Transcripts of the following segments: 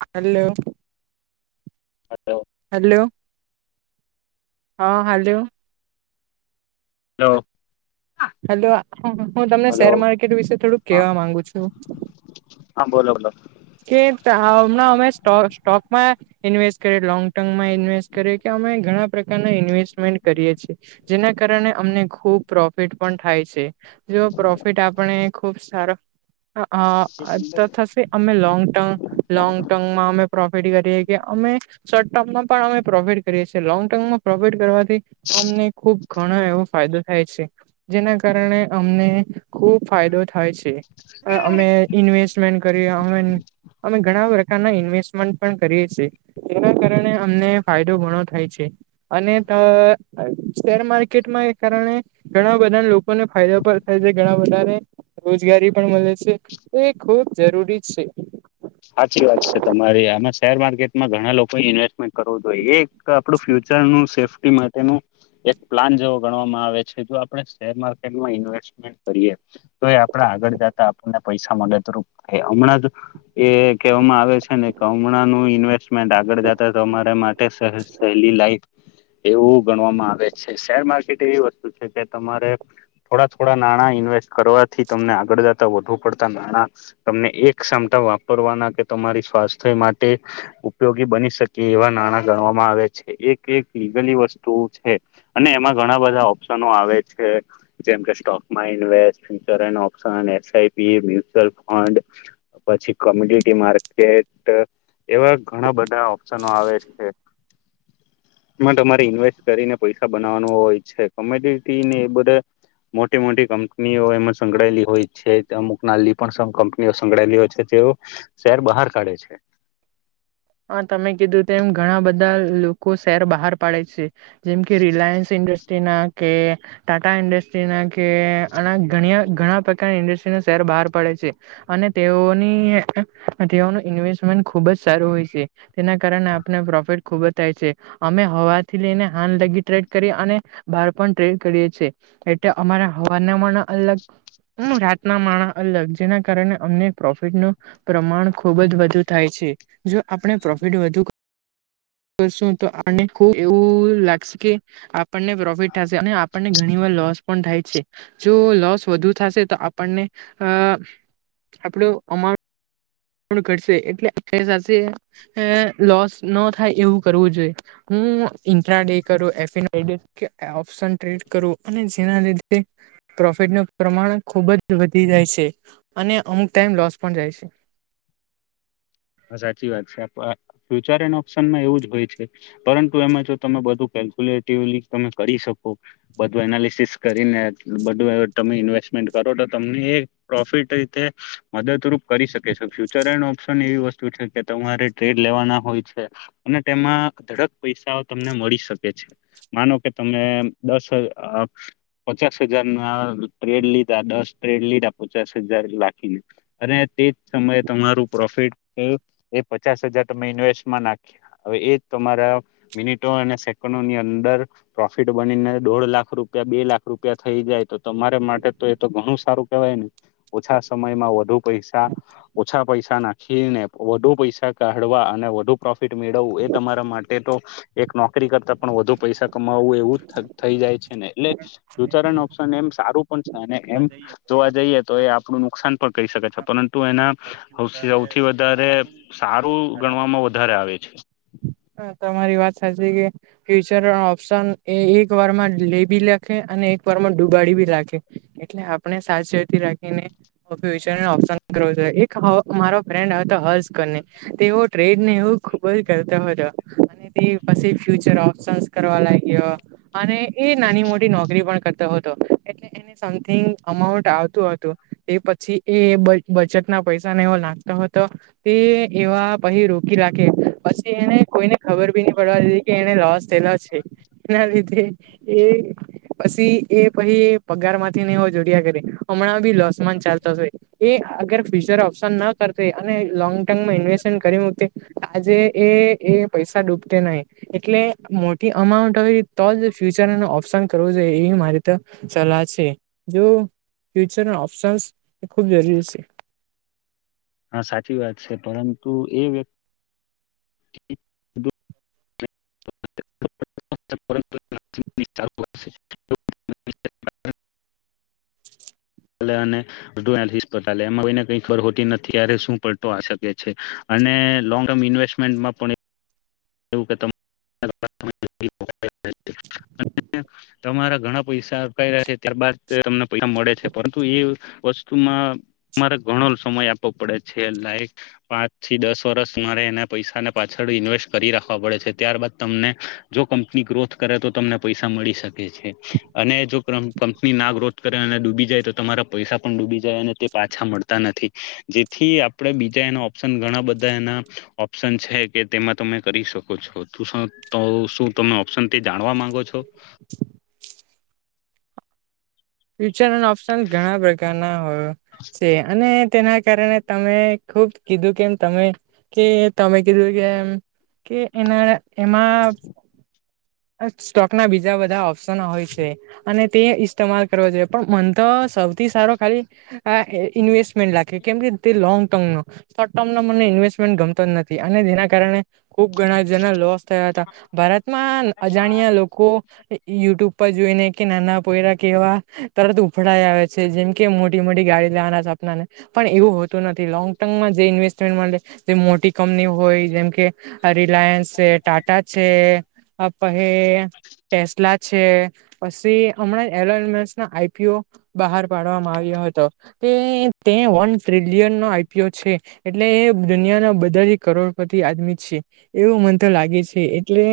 હાલો. Hello hello હા હલોલો. Hello. Hello હું તમને શેર હલો માર્કેટ વિશે થોડુંક હા કેવા માંગુ છું. હા બોલો બોલો એતા હ. અમે સ્ટોક ઇન્વેસ્ટ કરીંગ ટર્મમાં ઇન્વેસ્ટ કરીએ કે અમે ઘણા પ્રકારના- - ઇન્વેસ્ટમેન્ટ કરીએ છીએ. જેના કારણે અમને ખુબ પ્રોફિટ પણ થાય છે જો પ્રોફિટ આપણે- - ખુબ સારો. તો સાચી થશે અમે લોંગ ટર્મ લોંગ ટર્મમાં અમે પ્રોફિટ- - અમે શોર્ટ ટર્મમાં પણ અમે પ્રોફિટ કરીએ છીએ લોંગ ટર્મમાં પ્રોફિટ કરવાથી- - અમને ખુબ ઘણા એવો ફાયદો થાય છે જેના કારણે અમને- - ખુબ ફાયદો થાય છે અમે ઇન્વેસ્ટમેન્ટ કરી અમે- - અમે ઘણા- - ઇન્વેસ્ટમેન્ટ પણ કરીએ છે એના કારણે અમને ફાયદો ઘણો થાય છે અને- - અ શેર માર્કેટમાં એ કારણે- - ઘણા બધા લોકોને ફાયદા પણ થાય છે ઘણા બધાને રોજગારી પણ મળે છે એ ખૂબ જરૂરી છે સાચી વાત છે તમારી આમાં શેર માર્કેટમાં ઘણા લોકોએ ઇન્વેસ્ટમેન્ટ કરવું જોઈએ એ એક આપડું ફ્યુચર વિચાર નું સેફ્ટી માટેનું એક પ્લાન જેવો ગણવામાં આવે છે જો આપણે શેર માર્કેટમાં ઇન્વેસ્ટમેન્ટ કરીએ તો એ આપ આગળ જતા આપણને પૈસા મળે તો રપ થ હમણાં એ કહેવામાં આવે છે ને કમણા નું ઇન્વેસ્ટ મે આગળ જતા તમારા માટે સહેલી લાઈક એવું ગણવામાં આવે છે શેર માર્કેટ એવી વસ્તુ છે કે તમારે થોડા થોડા નાણાં ઈન્વેસ્ટ કરવાથી તમને આગળ જતા વધુ પડતા નાણાં તમને એક ક્ષમતા વાપ ના કે તમારી સ્વાસ્થ્ય માટે ઉપયોગી બની શકે એવા નાણાં ગણવામાં આવે છે એક એક લીગલી વસ્તુ છે અને એમાં ઘણા બધા ઓપ્શનો આવે છે જેમ કે સ્ટોકમાં invest future option SIP mutual fund પછી કોમ્યુનિટી માર્કેટ એવા ઘણા બધા ઓપ્શનો આવે છે માં તમારે ઇન્વેસ્ટ કરીને પૈસા બનાવવાનું હોય છે કોમોડિટીને એ બધા મોટી મોટી કંપનીઓ એમાં સંકળાયેલી હોય છે અમુક નાની પણ કંપનીઓ સંકળાયેલી હોય છે તે શેર બહાર કાઢે છે હા તમે કીધું તેમ એમ ઘણા બધા લોકો શહેર બહાર પાડે છે જેમ કે રિલાયન્સ ઇન્ડસ્ટ્રી ના કે ટાટા ઇન્ડસ્ટ્રી ના કે અને ઘણી ઘણા પ્રકારની ઇ શર બહાર પડે છે અને તે તેઓનું ઇન્વેસ્ટમેન્ટ ખુબ જ સારું હોય છે આપ પ્રોફિટ ખુબ જ થાય છે અમે હવાથી લઈને હાલ લગી ટડ કરી ડ કરી એટલે અમા હવા અગ હમ રાતના માળા અલગ જેના કારણે અમને પ્રોફિટનું પ્રમાણ ખુબ જ વધુ થાય છે જો આપણે પ્રોફિટ વધુ શું તો આપને ખુબ એવું લાગશે કે આપણને પ્રોફિટ થશે અને આપણને ઘણી વાર લોસ થાય છે જો લોસ વધુ થશે તો આપણને અ આપડું અમાઉન્ટ ઘ એટલે આખ સાથે લોસ ન થાય એવું કરવું જોઈએ હું ઇન્ટ્રા ડે કરું એફ ઓપ્શન ટ્રેડ કરું અને જેના લીધે પ્રોફિટનું પ્રમાણ ખુબ જ વધી જાય છે અને અમુક ટાઈમ લોસ પણ જાય છે સાચી વાત છે ફ્યુચર એન્ડ ઓપ્શનમાં એવું જ હોય છે પરંતુ એમાં જો તમે બધું તમે કરી શકો બધું એનાલિસસ કરીને બું તમે ઇન્વેસ્ટમેન્ટ ો તો તમને પ્રોફિટ રીતે મદદરૂપ કરી શકે છે ફ્યુચર એન્ડ ઓપ્શન એવી વસ્તુ કે તમારે ટ્રેડ લેવાના હોય છે અને તેમાં ધડક પૈસાઓ તમને મળી શકે છે માનો કે તમે દસ પચાસ હજાર ના ટ્રેડ લીધા દસ ટ્રેડ લીધા પચાસ હજાર લખીને અને તે જ સમયે તમારું પ્રોફિટ એ પચાસ હજાર તમે ઇન્વેસ્ટમાં નાખ્યા હવે એ તમારા મિનટ અને ની અંદર પ્રોફિટ બનીને દોઢ લાખ રૂપિયા બે લાખ રૂપિયા થઈ જાય તો તમારે માટે તો એ તો ઘણું સારું કેવાય ને ઓછા સમયમાં વધુ પૈસા ઓછા પૈસા નાખ છી ને વધુ પૈસા કાઢવા અને વધુ પ્રોફિટ મેળવવું એ તમારા માટે તો એક નોકરી તા પણ વધુ પૈસા કમાવવું એવું થઈ જાય છે ને એટલેતરણ ઓપ્શન એમ સારું એમ જોવા જઈએ તો એ આપણું નુકસાન પણ કહી શકે છે પરંતુ એના ત સૌથી વધારે સારું ગણવામાં વધારે આવે છે હ તમારી વાત સાચી કે ફ્યુચર ઓપ્શન એ એક વાર માં લે બી લખે અને એક વારમાં ડુબાડીી રાખે એટલે આપ સાચ રાખીને ઓપ્શન મારો ફ્રેન્ડ હતો હર્સકને તેઓ ટ્રેડને એવું ખુબ જ કરતા હતો અને તે પછી ફ્યુચર ઓપ્શનસ કરવા લાગ્યો અને એ નાની મોટી નોકરી પણ કર સમિંગ અમાઉન્ટ આવતું હતું એ પછી એ બજેટના પૈસા ને એવો લાગતો હતો તે એવા પછ રોકી રાખે પછી એને કોઈને ખબર બી નહી પડવા દી કે એને લોસ થયેલો છે એના લીધે એ પછી એ પછી પગાર માંથી નહી હો જોડયા કરે હમણાં બ લોસન ચાલતો એ અગર ફ્યુચર ઓપ્શન ના કર અને લોંગ ટર્મમાં ઇન્વેસ્ટમેન્ટ કરી આજે એ એ પૈસા ડૂબ નહી એટલે મોટી અમાઉન્ટ હોય તો જ ફ્યુચર ન ઓપ્શન કરવો જોઈએ એ મારી તો સલાહ છે જો ફ્યુચરના ઓપ્શન્સ એ ખૂબ જરૂરી છે હા સાચી વાત છે પરંતુ એ વ્યક્તિ [inaudible] અનેસ્પ એમાં કોઈને કઈ ખબર હોતી નથી અ શું પલતો આ શકે છે અને લોંગ ટર્મ ઇન્વેસ્ટમેન્ટમાં પણ એવું કે તમારા ઘણા પૈસા અપાય્યા છે ત્યારબાદ તમને પૈસા મળે છે પરંતુ એ વસ્તુ મારે ઘણો સમય આપવો પડે છે લક પાંચ થી દસ વર્ષ મારે એના પૈસા ના પાછળ ઇન્વેસ્ટ કરી રાખવા પડે છે ત્યારબાદ તમને જો કંપની ગ્રોથ કરે તો તમને પૈસા મળી શકે છે અને જો કંપની ના ગ્રોથ કરે અને ડૂબી જાય તો તમારા પૈસા પણ ડૂબી જાય અને તે પાછા મળતા નથી જેથી આપણે બીજા એ ઓપ્ન ઘણા બધા એના ઓપ્શન છે કે તેમાં તમે કરી શકો છો ત તો શું તમે ઓપ્શન તે જાણવા માંગો છો ઓશન ઓપ્શન ઘણા પ્રકારના હો છે અને તેના કારણે તમે ખુબ કીધું કેમ તમે કે તમે કીધું કે એમ કે એના એમાં સ્ટોક ના બીજા બધા ઓપ્શન હોય છે અને તે ઇસ્તેમાલ કરવો જોઈએ પણ મન તો સૌથી સારો ખાલી ઇન્વેસ્ટમેન્ટ લખે કેમ કે તે લોંગ ટર્મનો શોર્ટ ટર્મનો મને ઇન્વેસ્ટમેન્ટ ગમતો જ નથી અને તેના કારણે ખુબ ઘણા લોસ થયા હતા ભારતમાં અજાણ્યા લોકો યુટ્યુબ પપ્પા જોઈને કે નાના પોરા કેવા તરત ઉફડ આવે છે જેમ કે મોટી મોટી ગાડી લેવાના પણ એવું હોતું નથી લોંગ ટર્મમાં જે ઇન્વેસ્ટ જે મોટી કંપની હોય જેમ કે રિલાયન્સ છે ટાટા છે અ પ હ ટેસલા છે પછી હમણાં એ આઈપીુ બહાર પાડવામાં આવ્યો હતો તે તે વન ટ્રિલિયન નો આઈપીઓ છે એટલે એ દુનિયાના બધા જ કરોડપતિ આમી છે એવું મન તો લાગે છે એટલે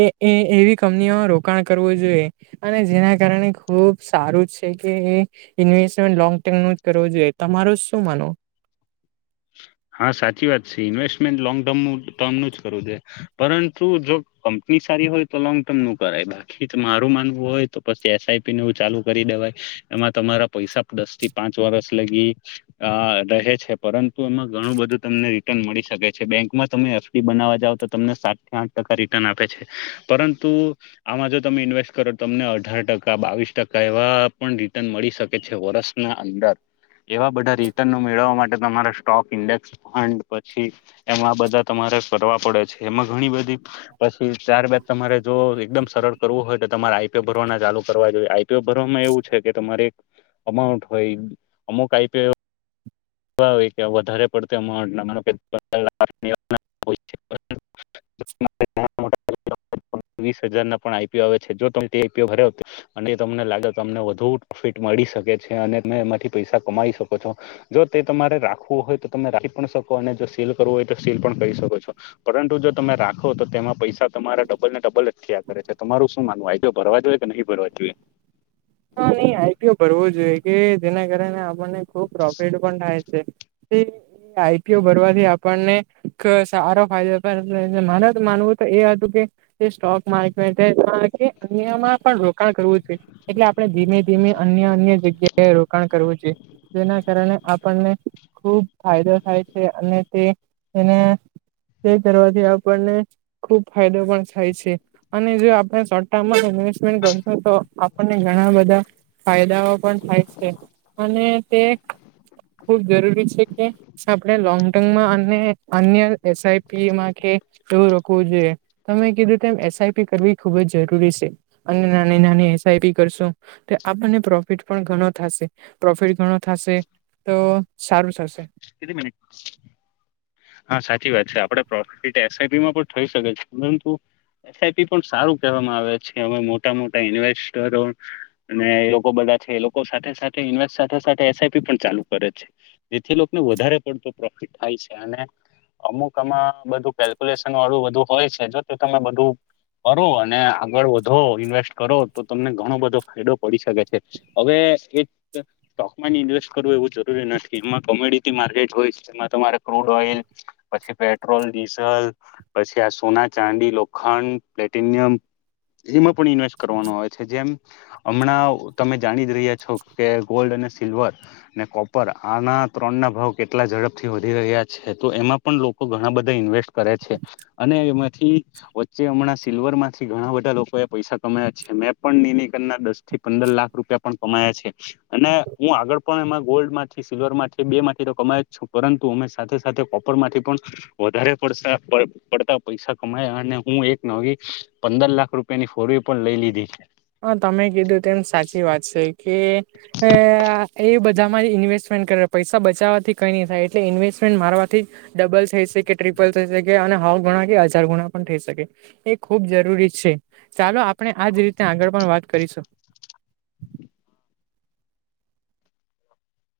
એ એ એવી કંપનીઓમાં રોકાણ કરવું જોઈએ અને જેના કારણે ખુબ સારું કે ઇવેસ્ટમે ટમ કરવું જોઈએ તમારો શું માનો [inaudible] હા સાચી વાત છે ઇન્વેસ્ટમેન્ટ લોંગ ટર્મ ટર્મનું જ કરવું છે પરંતુ જો ક ની સારી હોય તો લોંગ ટર્મ નું કરાય બાકી તો મારું માનવું હોય તો પછી એસઆઈપીનેું ચાલુ કરી દેવાય એમાં તમારા પૈસા દસ થી પાંચ વરષ લગી આ રહે છે પરંતુ એમાં ઘણું બધું તમને રિટર્ન મળી શકે છે બેંકમાં તમે એફડી બનાવવા જાવ તો તમને સાત થી આઠ ટકા રિટર્ન આપે છે પરંતુ આમાં જો તમે ઇન્વેસ્ટ કરો તમને અઢાર ટકા બાવીસ ટકા એવા પણ રટન મળી શકે છે વર્ષના અંદર એવા બધા રિટર્ન મેળવવા માટે તમારા સ્ટોક ઇન્ડેક્સ ફંડ પછી એમાં બધા તમારે કરવા પડે છે એમાં ઘણી બધી પછી ત્યારબાદ તમારે જો એકદમ સરળ કરવું હોય તો તમારે આઈપીઓ ભરવાના ચાલુ કરવા જોઈએ આઈપીઓ ભરવામાં એવું છે કે તમારે અમાઉન્ટ હોય અમુક આપે કે વધારે પડતું અમાઉન્ટ લા [unintelligible] વીસ હજાર ના પણ આઈપીઓ આવે છે જો તમ તે આઈપીઓ ભર અને તમને લાગે કે અમને વધુ પ્રોફિટ મળી શકે છે અને ત એમાંથી પૈસા કમાઈ શકો છો જો તે તમારે રાખવું હોય તો તમે રાખી પણ શકો અને જો સીલ કરવું હોય તો સીલ પણ કરી શકો છો પરંતુ જો તમે રાખો તો તેમાં પૈસા તમારા ડબલ ને ડબલ જ થયા કરે છે તમારું શું માનવું હોય ભરવા જોઈએ કે નહીં ભરવા જોઈએ હા નઈ આઈપીઓ ભરવું જોઈએ કે જેના કારણે આપણને ખુબ પ્રોફિટ પણ થાય છે તે આઈપીયુ ભરવાથી આપણને સારો ફાયદો મારે તો માનવું તો એ હતું કે સ્ટોક માર્કેટ અનમાં પણ રોકાણ કરવું જોઈએ એટલે આપણે ધીમે ધીમે અન્ય અન્ય જગ્યાએ રોકાણ કરવું જોઈએ જેના કારણે આપણને ખુબ ફાયદો થાય છે અને તે તેને તે કરવાથી આપણને ખુબ ફાયદો પણ થાય છે અને જો આપ શોટ ટમ તો આપણને ઘણા બધા ફાયદાઓ પણ થાય છે અને તે ખુબ જરૂરી છે આપણે લોંગ ટર્મમાં અને અન્ય એસઆઈપીમાં કે એવું રોકવું જોઈએ કીધું એસઆઈપી કરવી ખુબ જ જરૂરી છે અને નાની નાની આપને પ્રોફિટ પણ ઘણો થશે પ્રોફિટ ગણો થશે તો સારું થશે કેટલી મિનટ હા સાચી વાત છે આપડ પ્રોફિટ એસઆઈબી માં પણ થઈ શકે છે પરંતુ એસઆઈપી પણ સારું કહેવામાં આવે છે હવે મોટા મોટા ઇન્વેસ્ટરો અને એ લોકો બધા સી પણ ચાલુ કરે છે જેથી ને વધારે પડતો પ્રોફિટ થાય છે અને અમુક આમાં બધું કેલ્ક્યુલેશન વાળું બધું હોય છે જો તો તમે બધું કરો અને આગળ વધો ઇન્વેસ્ટ કરો તો તમને ઘણો બધો ફાયદો પડી શકે છે હવે સ્ટોકમાં ઇન્વેસ્ટ કરવું એવું જરૂરી નથી એમાં કોમેડી ટી માર્કેટ હોય છે જેમાં તમારે ક્રૂડ ઓઈલ પછી પેટ્રોલ ડીઝલ પછી આ સોના ચાંદી લોખંડ પ્લેટિનિયમ એમાં પણ ઇન્વેસ્ટ કરવાનો આવે છે જેમ હમણાં તમે જાણી જ રહ્યા છો કે ગોલ્ડ સિલ્વર અને કોપર આના ત્રણ ના ભાવ કેટલા ઝડપથી વધી રહ્યા છે તો એમાં પણ લોકો ઘણા બધા ઇન્વેસ્ટ કરે છે અને એમાં વચ્ચે હમણાં સિલ્વર માંથી ઘણા બધા લોકો એ પૈસા કમાયા છે મેં પણ નિકરના દ પંદર લાખ રૂપિયા પણ કમાયા છે અને હું આગળ પણ એમાં ગોલ્ડ માંથી સિલ્વર માંથી બે તો કમાય જ છ પરંતુ અમે સાથે સાથે કોપર માંથી પણ વધારે પડ પડતા પૈસા હમણાં અને હું એક નવી પંદર લાખ રૂપિયાની ફોરી પણ લઈ લીધી છે. હા તમે કીધું તેમ સાચી વાત છે કે એ બધામાં જ ઇન્વેસ્ટમે કરે પૈસા બચાવવાથી કઈ નહી થાય એટલે ઇન્વેસ્ટમેન્ટ મારવાથી ડબલ થઈ શકે ટ્રીપલ થઈ શકે અને ગ [unintelligible] કે હજાર ગુણા થઈ શકે એ ખબ જરૂરી છે ચાલો આપ આપણે આજ રીતે આગળ પણ વાત કરીશું.